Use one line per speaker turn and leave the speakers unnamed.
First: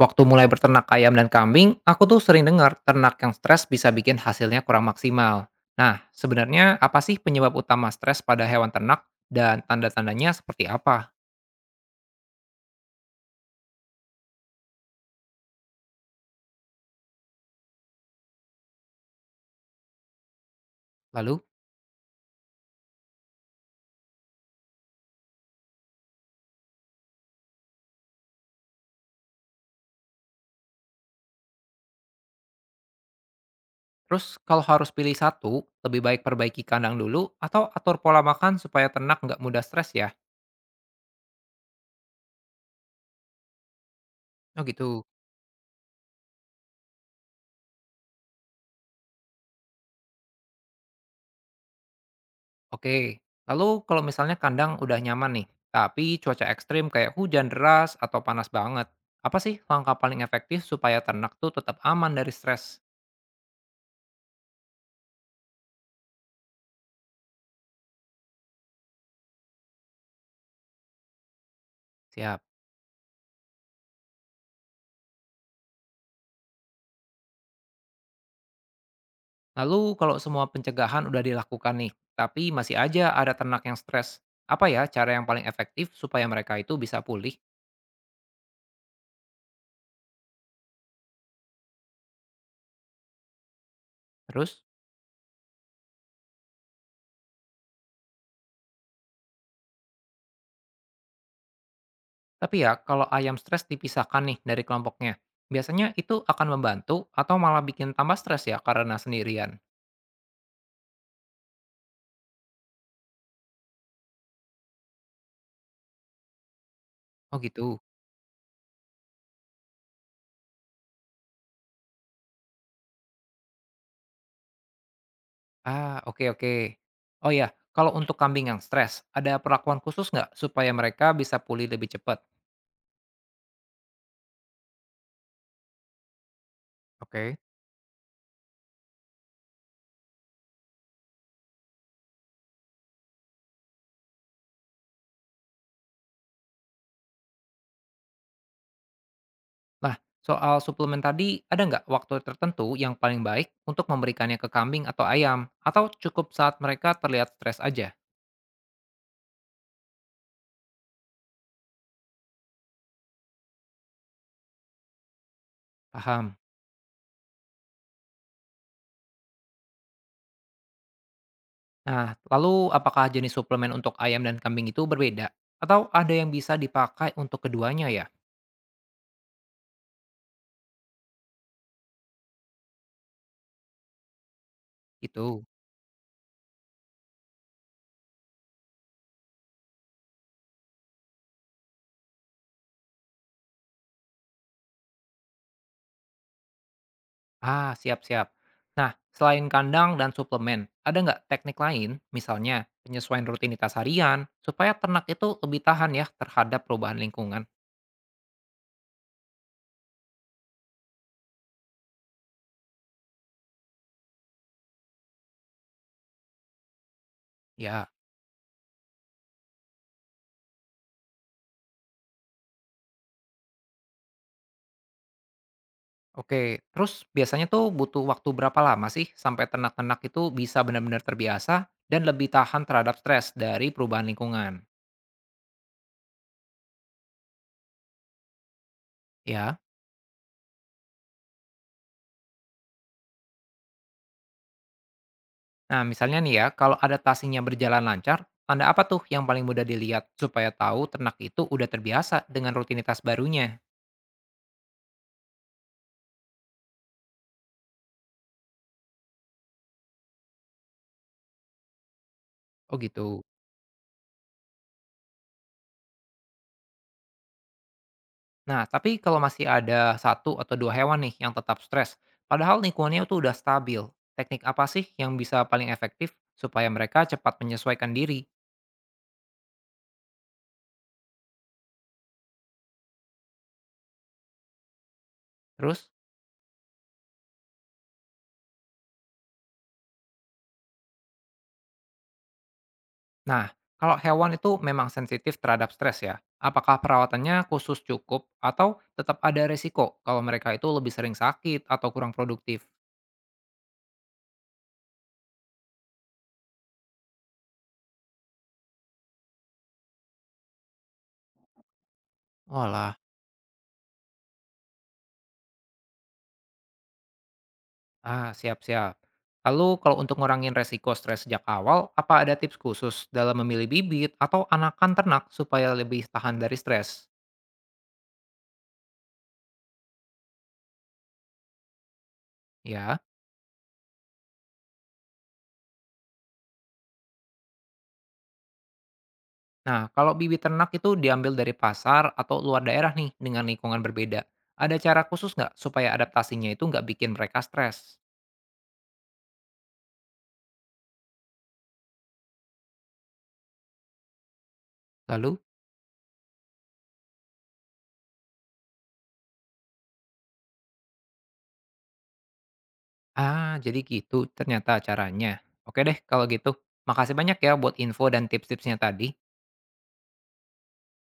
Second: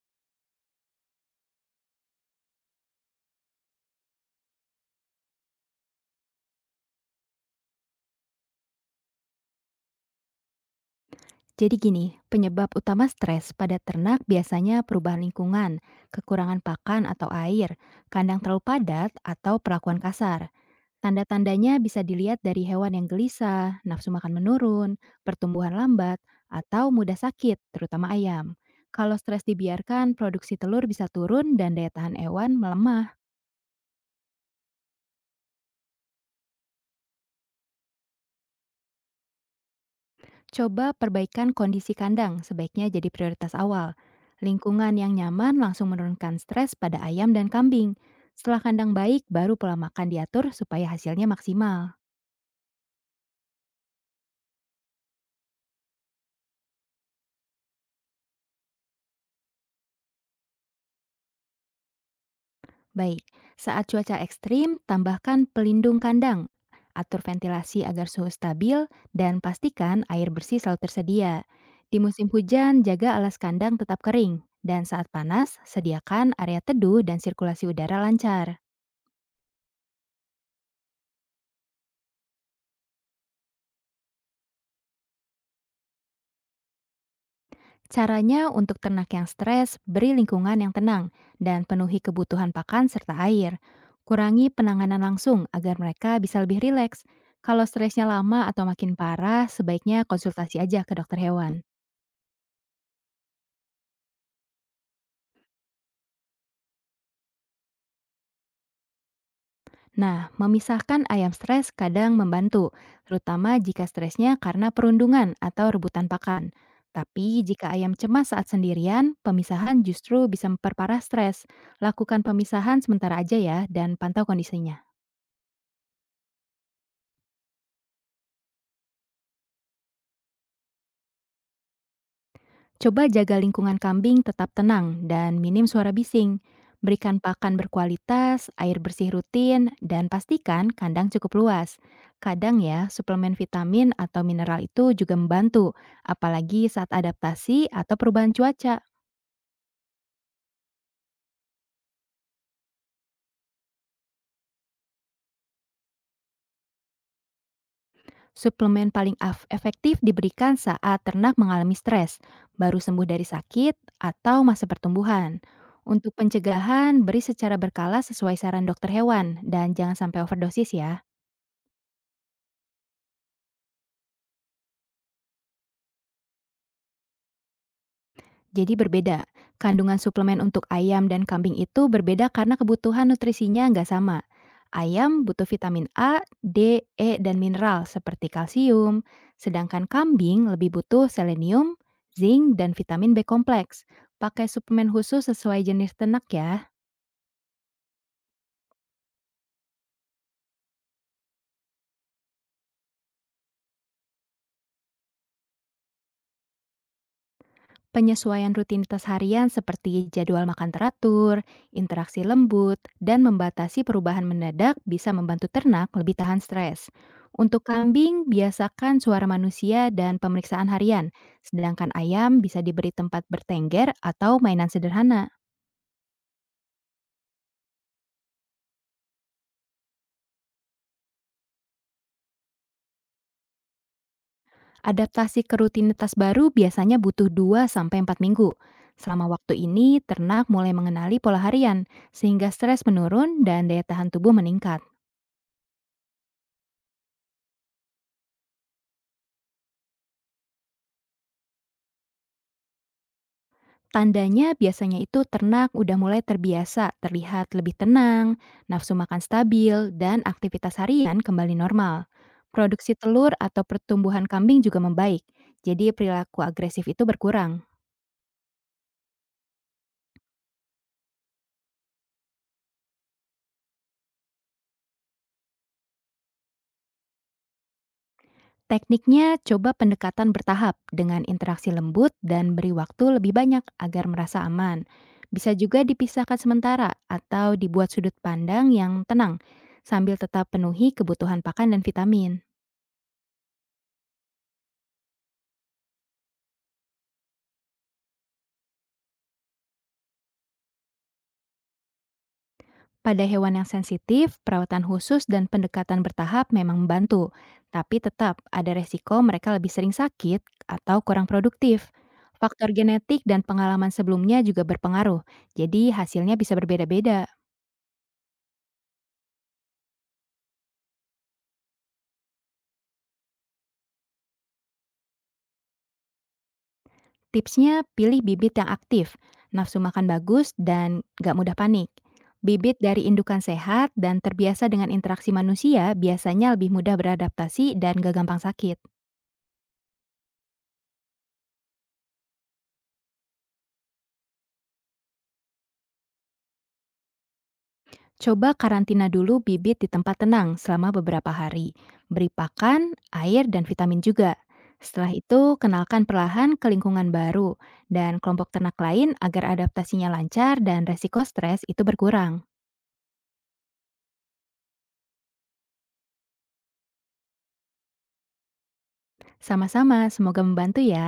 Waktu mulai berternak ayam dan kambing, aku tuh sering dengar ternak yang stres bisa bikin hasilnya kurang maksimal. Nah, sebenarnya apa sih penyebab utama stres pada hewan ternak dan tanda-tandanya seperti apa?
Jadi gini, penyebab utama stres pada ternak biasanya perubahan lingkungan, kekurangan pakan atau air, kandang terlalu padat, atau perlakuan kasar.
Lalu,
Tanda-tandanya bisa dilihat dari hewan yang gelisah, nafsu makan menurun, pertumbuhan lambat, atau mudah sakit, terutama ayam. Kalau stres dibiarkan, produksi telur bisa turun dan daya tahan hewan melemah.
terus kalau harus pilih satu, lebih baik perbaiki kandang dulu atau atur pola makan supaya ternak nggak mudah stres ya?
Coba perbaikan kondisi kandang, sebaiknya jadi prioritas awal.
Oh
Lingkungan
gitu.
yang nyaman langsung menurunkan stres pada ayam dan kambing. Setelah kandang baik, baru pola makan diatur supaya hasilnya maksimal.
Oke. Lalu kalau misalnya kandang udah nyaman nih, tapi cuaca ekstrim kayak hujan deras atau panas banget, apa sih langkah paling efektif supaya ternak tuh tetap aman dari stres?
Baik, saat cuaca ekstrim, tambahkan pelindung kandang. Atur ventilasi agar suhu stabil dan pastikan air bersih selalu tersedia. Di musim
Siap.
hujan, jaga alas kandang tetap kering. Dan saat panas, sediakan area teduh dan sirkulasi udara lancar.
Lalu kalau semua pencegahan udah dilakukan nih, tapi masih aja ada ternak yang stres, apa ya cara yang paling efektif supaya mereka itu bisa pulih?
Caranya untuk ternak yang stres, beri lingkungan yang tenang dan penuhi kebutuhan pakan serta air. Kurangi
Terus,
penanganan langsung agar mereka bisa lebih rileks. Kalau stresnya lama atau makin parah, sebaiknya konsultasi aja ke dokter hewan.
tapi ya kalau ayam stres dipisahkan nih dari kelompoknya, biasanya itu akan membantu atau malah bikin tambah stres ya karena sendirian?
Nah, memisahkan ayam stres kadang membantu, terutama jika stresnya karena perundungan atau rebutan pakan.
Oh
Tapi jika
gitu.
ayam cemas saat sendirian, pemisahan justru bisa memperparah stres. Lakukan pemisahan sementara aja ya dan pantau kondisinya.
Ah, oke oke. Oh ya, kalau untuk kambing yang stres, ada perlakuan khusus nggak supaya mereka bisa pulih lebih cepat?
Coba jaga lingkungan kambing tetap tenang dan minim suara bising. Berikan
Oke.
pakan berkualitas, air bersih rutin, dan pastikan kandang cukup luas. Kadang ya, suplemen vitamin atau mineral itu juga membantu, apalagi saat adaptasi atau perubahan cuaca.
Nah, soal suplemen tadi, ada nggak waktu tertentu yang paling baik untuk memberikannya ke kambing atau ayam? Atau cukup saat mereka terlihat stres aja?
Suplemen paling efektif diberikan saat ternak mengalami stres, baru sembuh dari sakit, atau masa pertumbuhan. Untuk
Paham.
pencegahan, beri secara berkala sesuai saran dokter hewan, dan jangan sampai overdosis ya.
Nah, lalu apakah jenis suplemen untuk ayam dan kambing itu berbeda? Atau ada yang bisa dipakai untuk keduanya ya?
Jadi berbeda. Kandungan suplemen untuk ayam dan kambing itu berbeda karena kebutuhan nutrisinya nggak sama. Ayam
Itu.
butuh vitamin A, D, E, dan mineral seperti kalsium, sedangkan kambing lebih butuh selenium, zinc, dan vitamin B kompleks. Pakai suplemen khusus sesuai jenis ternak ya.
Ah, siap-siap. Nah, selain kandang dan suplemen, ada nggak teknik lain, misalnya penyesuaian rutinitas harian, supaya ternak itu lebih tahan ya terhadap perubahan lingkungan?
Penyesuaian rutinitas harian seperti jadwal makan teratur, interaksi lembut, dan membatasi perubahan mendadak bisa membantu ternak lebih tahan stres. Untuk
Ya.
kambing, biasakan suara manusia dan pemeriksaan harian, sedangkan ayam bisa diberi tempat bertengger atau mainan sederhana.
Oke, terus biasanya tuh butuh waktu berapa lama sih sampai ternak-ternak itu bisa benar-benar terbiasa dan lebih tahan terhadap stres dari perubahan lingkungan?
Adaptasi ke rutinitas baru biasanya butuh 2 sampai 4 minggu. Selama waktu
Ya,
ini, ternak mulai mengenali pola harian, sehingga stres menurun dan daya tahan tubuh meningkat.
nah misalnya nih ya, kalau adaptasinya berjalan lancar, tanda apa tuh yang paling mudah dilihat supaya tahu ternak itu udah terbiasa dengan rutinitas barunya?
Tandanya biasanya itu ternak udah mulai terbiasa, terlihat lebih tenang, nafsu makan stabil, dan aktivitas harian kembali normal.
Oh
Produksi
gitu.
telur atau pertumbuhan kambing juga membaik, jadi perilaku agresif itu berkurang.
Nah, tapi kalau masih ada satu atau dua hewan nih yang tetap stres, padahal lingkungannya tuh udah stabil, teknik apa sih yang bisa paling efektif supaya mereka cepat menyesuaikan diri?
Tekniknya coba pendekatan bertahap dengan interaksi lembut dan beri waktu lebih banyak agar merasa aman. Bisa juga
Terus?
dipisahkan sementara atau dibuat sudut pandang yang tenang sambil tetap penuhi kebutuhan pakan dan vitamin.
Nah, kalau hewan itu memang sensitif terhadap stres ya, apakah perawatannya khusus cukup atau tetap ada resiko kalau mereka itu lebih sering sakit atau kurang produktif?
Pada hewan yang sensitif, perawatan khusus dan pendekatan bertahap memang membantu, tapi tetap ada resiko mereka lebih sering sakit atau kurang produktif. Faktor
Walah,
genetik dan pengalaman sebelumnya juga berpengaruh, jadi hasilnya bisa berbeda-beda.
ah siap-siap. Lalu kalau untuk ngurangin resiko stres sejak awal, apa ada tips khusus dalam memilih bibit atau anakan ternak supaya lebih tahan dari stres?
Tipsnya, pilih bibit yang aktif, nafsu makan bagus, dan gak mudah panik. Bibit
Ya,
dari indukan sehat dan terbiasa dengan interaksi manusia biasanya lebih mudah beradaptasi dan gak gampang sakit.
nah kalau bibit ternak itu diambil dari pasar atau luar daerah nih dengan lingkungan berbeda, ada cara khusus nggak supaya adaptasinya itu nggak bikin mereka stres?
Coba karantina dulu bibit di tempat tenang selama beberapa hari. Beri pakan, air, dan vitamin juga. Setelah
Lalu?
itu, kenalkan perlahan ke lingkungan baru dan kelompok ternak lain agar adaptasinya lancar dan resiko stres itu berkurang.
Ah, jadi gitu ternyata caranya. Oke deh kalau gitu. Makasih banyak ya buat info dan tips-tipsnya tadi.
Sama-sama, semoga membantu ya.